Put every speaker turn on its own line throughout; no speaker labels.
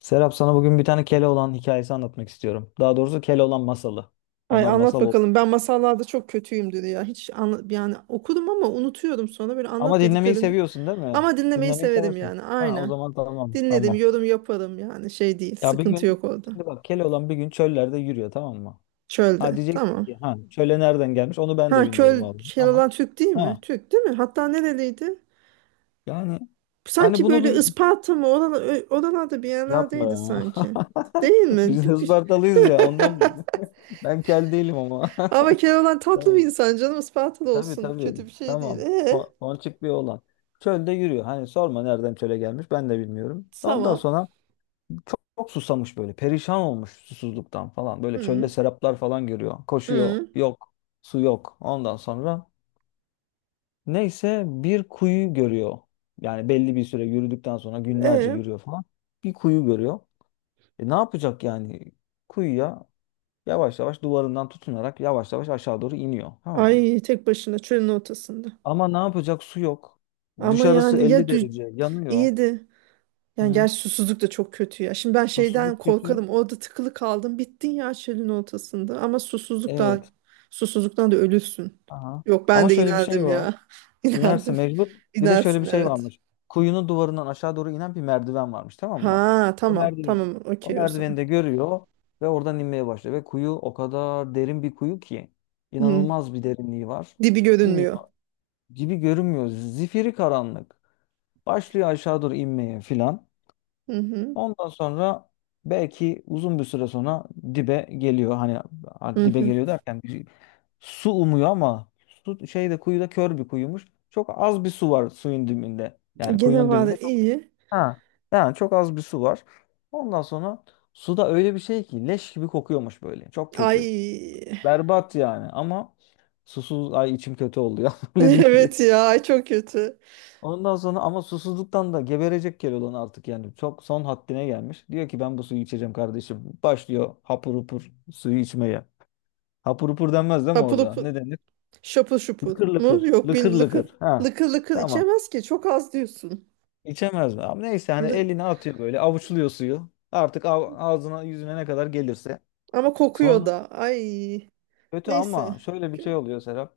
Serap sana bugün bir tane Keloğlan hikayesi anlatmak istiyorum. Daha doğrusu Keloğlan masalı.
Ay
Onlar masal
anlat
oluyor.
bakalım. Ben masallarda çok kötüyümdür ya. Hiç yani okudum ama unutuyorum sonra böyle anlat
Ama dinlemeyi
dediklerinde.
seviyorsun değil mi?
Ama dinlemeyi
Dinlemeyi
severim
seversin.
yani.
Ha, o
Aynen.
zaman tamam
Dinledim,
tamam.
yorum yaparım yani şey değil.
Ya bir
Sıkıntı
gün
yok orada.
şimdi bak Keloğlan bir gün çöllerde yürüyor, tamam mı? Ha
Çölde.
diyeceksin
Tamam.
ki ha çöle nereden gelmiş onu ben de
Ha
bilmiyorum
köl
vallahi,
şey
ama
olan Türk değil mi?
ha
Türk değil mi? Hatta nereliydi?
yani hani
Sanki
bunu
böyle
bir
Isparta mı? Oralar, oralarda bir
yapma
yerlerdeydi
ya.
sanki. Değil mi?
Biz Ispartalıyız ya ondan bu. Ben kel değilim ama.
Ama Keloğlan tatlı bir
Tamam.
insan, canım Isparta'da
Tabii
olsun.
tabii.
Kötü bir şey değil.
Tamam.
E,
Ko- Ponçik bir oğlan. Çölde yürüyor. Hani sorma nereden çöle gelmiş ben de bilmiyorum. Ondan
tamam.
sonra çok susamış böyle. Perişan olmuş susuzluktan falan. Böyle çölde
Hı.
seraplar falan görüyor. Koşuyor.
Hı.
Yok. Su yok. Ondan sonra neyse bir kuyu görüyor. Yani belli bir süre yürüdükten sonra günlerce
E,
yürüyor falan. Bir kuyu görüyor. E ne yapacak yani? Kuyuya yavaş yavaş duvarından tutunarak yavaş yavaş aşağı doğru iniyor. Tamam mı?
ay tek başına çölün ortasında.
Ama ne yapacak? Su yok.
Ama
Dışarısı
yani
50 derece. Yanıyor.
iyiydi.
Hı
Yani
hı.
gerçi susuzluk da çok kötü ya. Şimdi ben şeyden
Susuzluk kötü.
korkarım. Orada tıkılı kaldım. Bittin ya çölün ortasında. Ama susuzluk da
Evet.
susuzluktan da ölürsün.
Aha.
Yok, ben
Ama
de
şöyle bir şey
inerdim
var.
ya.
İnerse
İnerdim.
mecbur. Bir de şöyle bir
İnersin,
şey
evet.
varmış. Kuyunun duvarından aşağı doğru inen bir merdiven varmış, tamam mı?
Ha,
O
tamam.
merdiven,
Tamam,
O
okey o zaman.
merdiveni de görüyor ve oradan inmeye başlıyor. Ve kuyu o kadar derin bir kuyu ki
Hı.
inanılmaz bir derinliği var.
Dibi görünmüyor.
İniyor. Gibi görünmüyor. Zifiri karanlık. Başlıyor aşağı doğru inmeye filan.
Hı hı.
Ondan sonra belki uzun bir süre sonra dibe geliyor. Hani
Hı
a- dibe
hı.
geliyor derken bir- su umuyor ama su şeyde kuyuda kör bir kuyumuş. Çok az bir su var suyun dibinde.
E,
Yani
gene
kuyunun
var,
dibinde çok
iyi.
ha çok az bir su var. Ondan sonra suda öyle bir şey ki leş gibi kokuyormuş böyle. Çok
Ay.
kötü. Berbat yani ama susuz ay içim kötü oluyor öyle deyince.
Evet ya, ay çok kötü.
Ondan sonra ama susuzluktan da geberecek Keloğlan artık yani çok son haddine gelmiş. Diyor ki ben bu suyu içeceğim kardeşim. Başlıyor hapur hupur suyu içmeye. Hapur hupur denmez değil mi
Hapur
orada?
hapur.
Ne denir?
Şapıl şupul
Lıkır
mu?
lıkır.
Yok, bir
Lıkır
lıkır
lıkır. Ha.
lıkır lıkır
Tamam.
içemez ki. Çok az diyorsun.
İçemez mi? Ama neyse hani
Lı-
elini atıyor böyle avuçluyor suyu. Artık av- ağzına yüzüne ne kadar gelirse.
Ama kokuyor
Sonra
da. Ay.
kötü
Neyse.
ama şöyle bir şey
Gö-
oluyor Serap.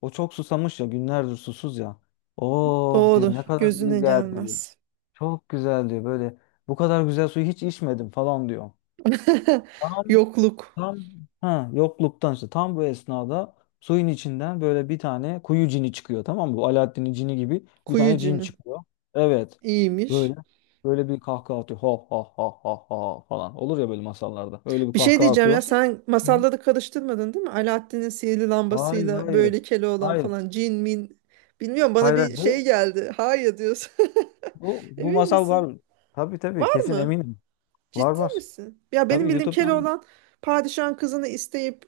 O çok susamış ya, günlerdir susuz ya. Oh diyor,
Doğru.
ne kadar
Gözüne
iyi geldi.
gelmez.
Çok güzel diyor böyle. Bu kadar güzel suyu hiç içmedim falan diyor. Tam
Yokluk.
tam ha yokluktan işte tam bu esnada suyun içinden böyle bir tane kuyu cini çıkıyor, tamam mı? Bu Alaaddin'in cini gibi bir
Kuyu
tane cin
cini.
çıkıyor. Evet. Böyle
İyiymiş.
böyle bir kahkaha atıyor. Ha ha ha ha ha falan. Olur ya böyle masallarda. Öyle bir
Bir şey
kahkaha
diyeceğim
atıyor.
ya,
Şey,
sen
Hı.
masalları karıştırmadın değil mi? Alaaddin'in sihirli
Hayır
lambasıyla
hayır.
böyle Keloğlan
Hayır.
falan, cin min bilmiyorum, bana
Hayır. hayır.
bir şey
Bu
geldi. Hayır diyorsun.
bu bu
Emin
masal
misin?
var. Tabii tabii
Var
kesin
mı?
eminim. Var
Ciddi
var.
misin? Ya benim
Tabii
bildiğim
YouTube'dan
Keloğlan padişahın kızını isteyip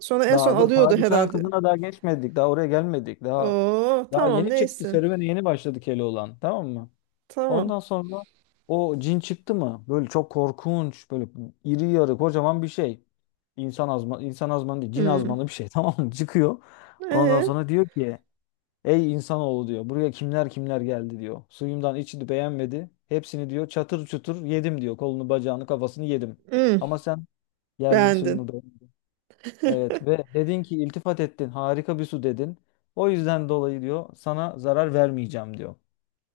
sonra en son
Daha dur,
alıyordu
padişahın
herhalde.
kızına daha geçmedik. Daha oraya gelmedik. Daha
Oo,
daha
tamam,
yeni çıktı.
neyse.
Serüvene yeni başladı Keloğlan. Tamam mı?
Tamam.
Ondan sonra o cin çıktı mı? Böyle çok korkunç. Böyle iri yarı kocaman bir şey. İnsan azman, insan azmanı değil. Cin
Hmm.
azmanı bir şey. Tamam mı? Çıkıyor. Ondan
Ee,
sonra diyor ki, Ey insanoğlu diyor. Buraya kimler kimler geldi diyor. Suyumdan içti, beğenmedi. Hepsini diyor çatır çutur yedim diyor. Kolunu bacağını kafasını yedim.
hmm.
Ama sen geldin, suyumu
Beğendin.
beğenmedin. Evet ve dedin ki iltifat ettin. Harika bir su dedin. O yüzden dolayı diyor sana zarar vermeyeceğim diyor.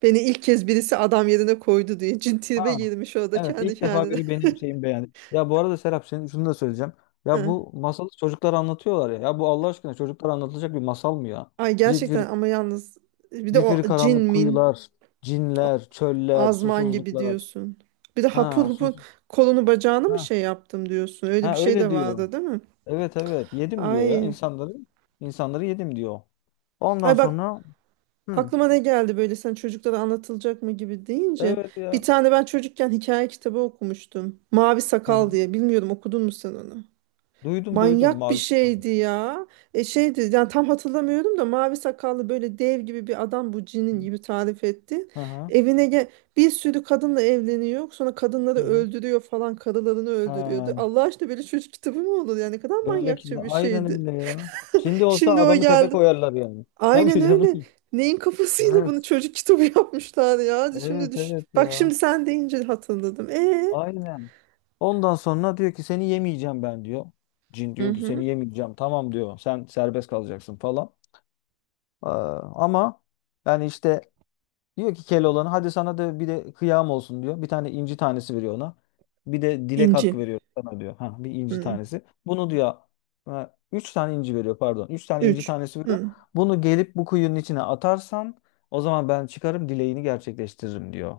Beni ilk kez birisi adam yerine koydu diye cin tribe
Ha.
girmiş orada
Evet
kendi
ilk defa
kendine.
biri benim şeyimi beğendi. Ya bu arada Serap senin şunu da söyleyeceğim. Ya
Hı.
bu masalı çocuklar anlatıyorlar ya. Ya bu Allah aşkına çocuklar anlatılacak bir masal mı ya?
Ay
Zifiri,
gerçekten, ama yalnız bir de o
Zifiri
cin
karanlık
min
kuyular,
a-
cinler, çöller,
azman gibi
susuzluklar.
diyorsun. Bir de hapur
Ha,
hapur
sus.
kolunu bacağını mı
Ha.
şey yaptım diyorsun. Öyle bir
Ha
şey de
öyle diyor.
vardı değil mi?
Evet evet yedim diyor ya
Ay.
insanları. İnsanları yedim diyor. Ondan
Ay bak,
sonra hı,
aklıma ne geldi böyle sen çocuklara anlatılacak mı gibi deyince.
evet
Bir
ya.
tane ben çocukken hikaye kitabı okumuştum. Mavi
Hı
Sakal
hı.
diye. Bilmiyorum, okudun mu sen onu?
Duydum duydum
Manyak bir
mavi sakal.
şeydi ya. E, şeydi yani, tam hatırlamıyorum da mavi sakallı böyle dev gibi bir adam, bu cinin gibi tarif etti.
Hı hı.
Evine bir sürü kadınla evleniyor. Sonra kadınları
Hı hı.
öldürüyor falan, karılarını
Ha,
öldürüyordu. Allah aşkına böyle çocuk kitabı mı olur ya, ne kadar
böyle ki
manyakça bir
aynen
şeydi.
öyle ya. Şimdi olsa
Şimdi o
adamı tepe
geldi.
koyarlar yani. Ne
Aynen
yapıyor canım?
öyle. Neyin kafasıyla bunu
Evet.
çocuk kitabı yapmışlar ya. Şimdi
Evet
düş.
evet
Bak,
ya.
şimdi sen deyince hatırladım. E.
Aynen. Ondan sonra diyor ki seni yemeyeceğim ben diyor. Cin
Hı
diyor ki
hı.
seni yemeyeceğim. Tamam diyor. Sen serbest kalacaksın falan. Ama yani işte diyor ki Keloğlan'a hadi sana da bir de kıyam olsun diyor. Bir tane inci tanesi veriyor ona. Bir de dilek hakkı
İnci.
veriyor sana diyor. Ha, bir inci
Hı.
tanesi. Bunu diyor, ha, üç tane inci veriyor pardon. Üç tane inci
Üç.
tanesi veriyor.
Hı.
Bunu gelip bu kuyunun içine atarsan o zaman ben çıkarım, dileğini gerçekleştiririm diyor.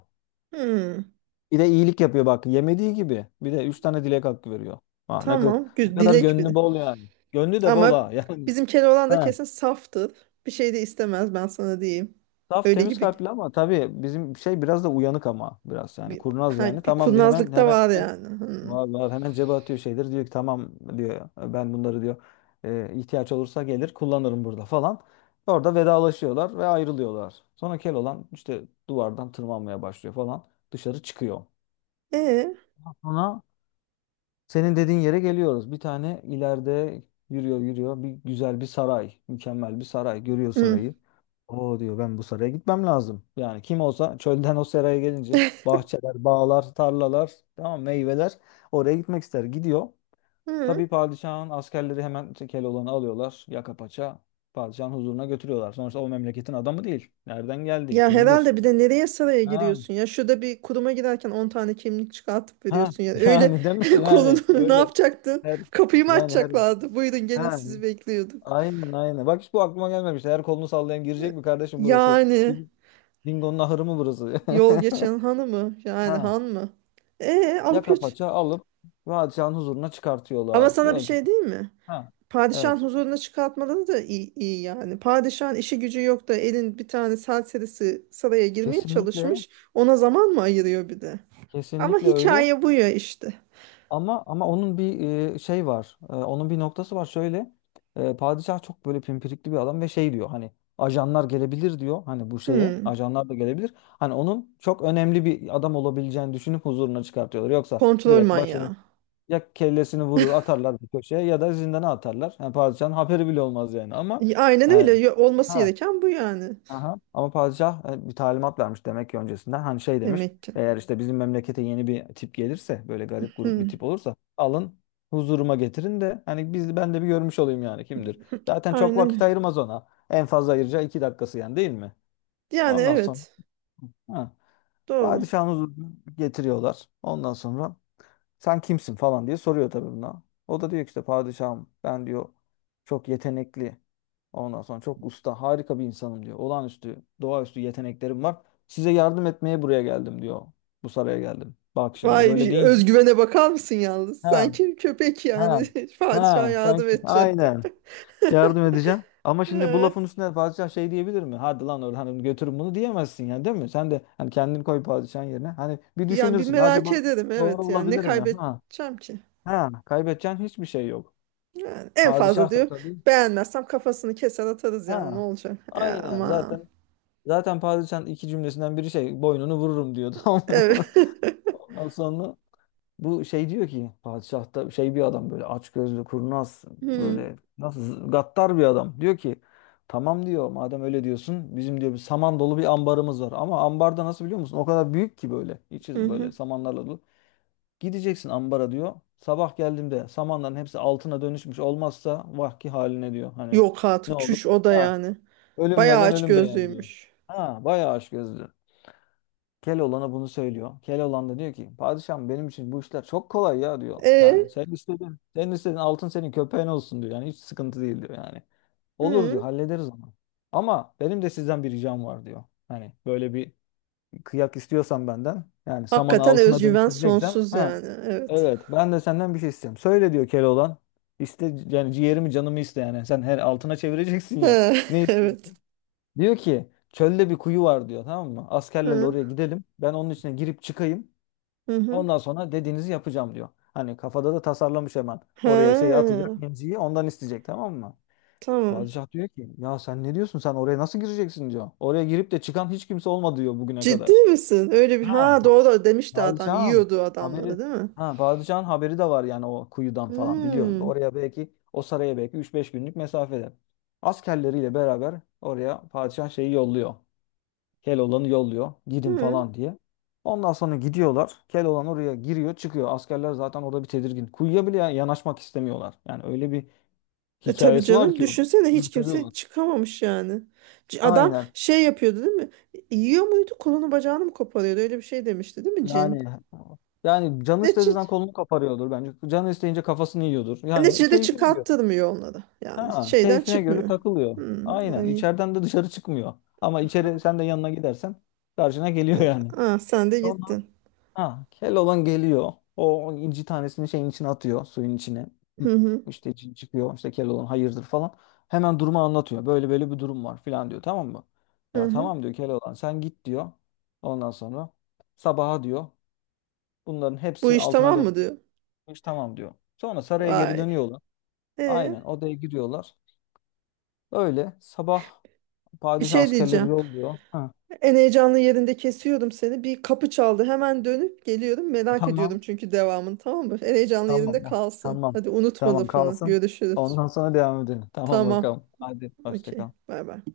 Hı.
Bir de iyilik yapıyor bak, yemediği gibi. Bir de üç tane dilek hakkı veriyor. Ha, ne, kadar,
Tamam.
ne kadar
Dilek bir
gönlü
de.
bol yani. Gönlü de bol
Ama
ha yani.
bizim Keloğlan da kesin saftır. Bir şey de istemez, ben sana diyeyim.
Saf
Öyle
temiz
gibi
kalpli ama tabii bizim şey biraz da uyanık ama biraz yani
bir,
kurnaz yani.
ha, bir
Tamam diyor, hemen
kurnazlık da
hemen
var yani. Hı.
vallahi hemen cebe atıyor şeydir. Diyor ki tamam diyor ben bunları diyor ihtiyaç olursa gelir kullanırım burada falan. Orada vedalaşıyorlar ve ayrılıyorlar. Sonra Keloğlan işte duvardan tırmanmaya başlıyor falan. Dışarı çıkıyor.
E.
Sonra senin dediğin yere geliyoruz. Bir tane ileride yürüyor yürüyor. Bir güzel bir saray. Mükemmel bir saray. Görüyor
Hı.
sarayı. O diyor ben bu saraya gitmem lazım. Yani kim olsa çölden o saraya gelince bahçeler, bağlar, tarlalar, tamam meyveler, oraya gitmek ister. Gidiyor.
Hı.
Tabii padişahın askerleri hemen Keloğlan'ı alıyorlar. Yaka paça padişahın huzuruna götürüyorlar. Sonuçta o memleketin adamı değil. Nereden geldi?
Ya
Kimdir?
herhalde, bir de nereye saraya
Ha,
giriyorsun ya? Şurada bir kuruma girerken 10 tane kimlik çıkartıp
ha
veriyorsun yani. Öyle
yani değil mi? Yani
kolunu ne
öyle.
yapacaktın?
Her,
Kapıyı mı
yani her
açacaklardı? Buyurun gelin,
ha,
sizi bekliyorduk.
Aynen aynen. Bak hiç bu aklıma gelmemişti. Her kolunu sallayan girecek mi kardeşim burası?
Yani
Ding- Dingo'nun ahırı mı burası?
yol geçen hanı mı? Yani
Ha.
han mı? E, alıp
Yaka
götür.
paça alıp padişahın huzuruna
Ama
çıkartıyorlar.
sana bir
Diyor ki
şey değil mi?
ha.
Padişahın
Evet.
huzuruna çıkartmaları da iyi, iyi yani. Padişahın işi gücü yok da elin bir tane serserisi saraya girmeye
Kesinlikle
çalışmış. Ona zaman mı ayırıyor bir de? Ama
kesinlikle öyle.
hikaye bu ya işte.
Ama onun bir şey var. Onun bir noktası var. Şöyle padişah çok böyle pimpirikli bir adam ve şey diyor hani ajanlar gelebilir diyor. Hani bu şeye
Hmm.
ajanlar da gelebilir. Hani onun çok önemli bir adam olabileceğini düşünüp huzuruna çıkartıyorlar. Yoksa
Kontrol
direkt başını,
manyağı.
ya kellesini vurur atarlar bir köşeye ya da zindana atarlar. Yani padişahın haberi bile olmaz yani ama
Aynen öyle.
yani,
Olması
ha,
gereken bu yani.
aha. Ama padişah bir talimat vermiş demek ki öncesinden. Hani şey demiş
Demek ki.
eğer işte bizim memlekete yeni bir tip gelirse böyle garip grup bir tip
Hmm.
olursa alın huzuruma getirin de hani biz ben de bir görmüş olayım yani kimdir. Zaten çok vakit
Aynen.
ayırmaz ona. En fazla ayıracağı 2 dakikası, yani değil mi?
Yani
Ondan sonra
evet.
ha.
Doğru.
Padişahın huzuruna getiriyorlar. Ondan sonra sen kimsin falan diye soruyor tabii buna. O da diyor ki işte padişahım ben diyor çok yetenekli. Ondan sonra çok usta, harika bir insanım diyor. Olağanüstü, doğaüstü yeteneklerim var. Size yardım etmeye buraya geldim diyor. Bu saraya geldim. Bak şimdi
Vay,
böyle
bir
deyince.
özgüvene bakar mısın yalnız?
Ha,
Sanki köpek
ha,
yani. Padişah
ha, sen
yardım edecek.
aynen yardım edeceğim. Ama şimdi bu
Ee,
lafın üstüne padişah şey diyebilir mi? Hadi lan Orhan'ım götürün bunu diyemezsin yani değil mi? Sen de hani kendini koy padişahın yerine. Hani bir
yani bir
düşünürsün.
merak
Acaba
ederim,
doğru
evet, yani ne
olabilir mi? Ha.
kaybedeceğim ki?
Ha, kaybedeceğin hiçbir şey yok.
Yani en fazla
Padişah da
diyor,
tabii.
beğenmezsem kafasını keser atarız, yani ne
Ha,
olacak? E,
aynen
ama
zaten padişahın iki cümlesinden biri şey boynunu vururum diyor tamam mı?
evet.
Ondan sonra bu şey diyor ki padişah da şey bir adam böyle açgözlü kurnaz
Hmm,
böyle nasıl gaddar bir adam. Diyor ki tamam diyor madem öyle diyorsun bizim diyor bir saman dolu bir ambarımız var ama ambarda nasıl biliyor musun? O kadar büyük ki böyle
hı
içi
hı.
böyle samanlarla dolu. Gideceksin ambara diyor. Sabah geldiğimde samanların hepsi altına dönüşmüş olmazsa vahki haline diyor. Hani
Yok
ne
artık,
olur?
çüş o da
Ha,
yani. Bayağı
ölümlerden
aç
ölüm beğen diyor.
gözlüymüş.
Ha, bayağı aşk gözlü. Keloğlan'a bunu söylüyor. Keloğlan da diyor ki padişahım benim için bu işler çok kolay ya diyor.
E,
Yani sen istedin, sen istedin altın senin köpeğin olsun diyor. Yani hiç sıkıntı değil diyor yani. Olur diyor
hı.
hallederiz ama. Ama benim de sizden bir ricam var diyor. Hani böyle bir kıyak istiyorsan benden yani samanı
Hakikaten
altına
özgüven
dönüştüreceksem
sonsuz
ha
yani. Evet.
evet ben de senden bir şey istiyorum. Söyle diyor Keloğlan. İste yani ciğerimi canımı iste yani. Sen her altına çevireceksin ya.
He,
Ne istiyor?
evet.
Diyor ki çölde bir kuyu var diyor tamam mı? Askerlerle
Hı,
oraya gidelim. Ben onun içine girip çıkayım.
hı hı.
Ondan sonra dediğinizi yapacağım diyor. Hani kafada da tasarlamış hemen.
Ha,
Oraya şeyi atacak, inciyi ondan isteyecek, tamam mı?
tamam.
Padişah diyor ki ya sen ne diyorsun, sen oraya nasıl gireceksin diyor. Oraya girip de çıkan hiç kimse olmadı diyor bugüne
Ciddi
kadar.
misin? Öyle bir,
Ha.
ha, doğru demişti adam.
Bağıracağım
Yiyordu
haberi
adamları değil mi?
ha Bağıracağın haberi de var yani o kuyudan falan biliyor.
Hmm.
Oraya belki o saraya belki üç beş günlük mesafede. Askerleriyle beraber oraya padişah şeyi yolluyor. Keloğlan'ı yolluyor. Gidin
Hı.
falan diye. Ondan sonra gidiyorlar. Keloğlan oraya giriyor, çıkıyor. Askerler zaten orada bir tedirgin. Kuyuya bile yanaşmak istemiyorlar. Yani öyle bir
E tabii
hikayesi var
canım,
ki onun.
düşünsene hiç kimse
Yürütüyorlar.
çıkamamış yani. Adam
Aynen.
şey yapıyordu değil mi? Yiyor muydu? Kolunu bacağını mı koparıyordu? Öyle bir şey demişti değil mi cin?
Yani yani canı
Ne
istediğinden kolunu kaparıyordur bence. Canı isteyince kafasını yiyordur. Yani
Neticede
keyfine göre.
çıkarttırmıyor onları. Yani
Ha,
şeyden
keyfine göre
çıkmıyor.
takılıyor.
Hmm,
Aynen.
ay.
İçeriden de dışarı çıkmıyor. Ama içeri sen de yanına gidersen karşına geliyor yani.
Ah, sen de
Sonra
gittin.
ha, kel olan geliyor. O inci tanesini şeyin içine atıyor. Suyun içine. Hı.
Hı hı,
İşte cin çıkıyor. İşte kel olan hayırdır falan. Hemen durumu anlatıyor. Böyle böyle bir durum var falan diyor. Tamam mı?
hı
Ya
hı.
tamam diyor kel olan. Sen git diyor. Ondan sonra sabaha diyor. Bunların
Bu
hepsi
iş
altına
tamam mı diyor.
dönmüş. Tamam diyor. Sonra saraya geri
Ay.
dönüyorlar.
E,
Aynen odaya giriyorlar. Öyle sabah
bir
padişah
şey
askerleri
diyeceğim.
yolluyor. Ha,
En heyecanlı yerinde kesiyordum seni. Bir kapı çaldı. Hemen dönüp geliyorum. Merak ediyordum
tamam.
çünkü devamını, tamam mı? En heyecanlı yerinde
Tamam.
kalsın.
Tamam.
Hadi, unutma
Tamam
lafını.
kalsın.
Görüşürüz.
Ondan sonra devam edelim. Tamam
Tamam.
bakalım. Hadi hoşça
Okey.
kal.
Bay bay.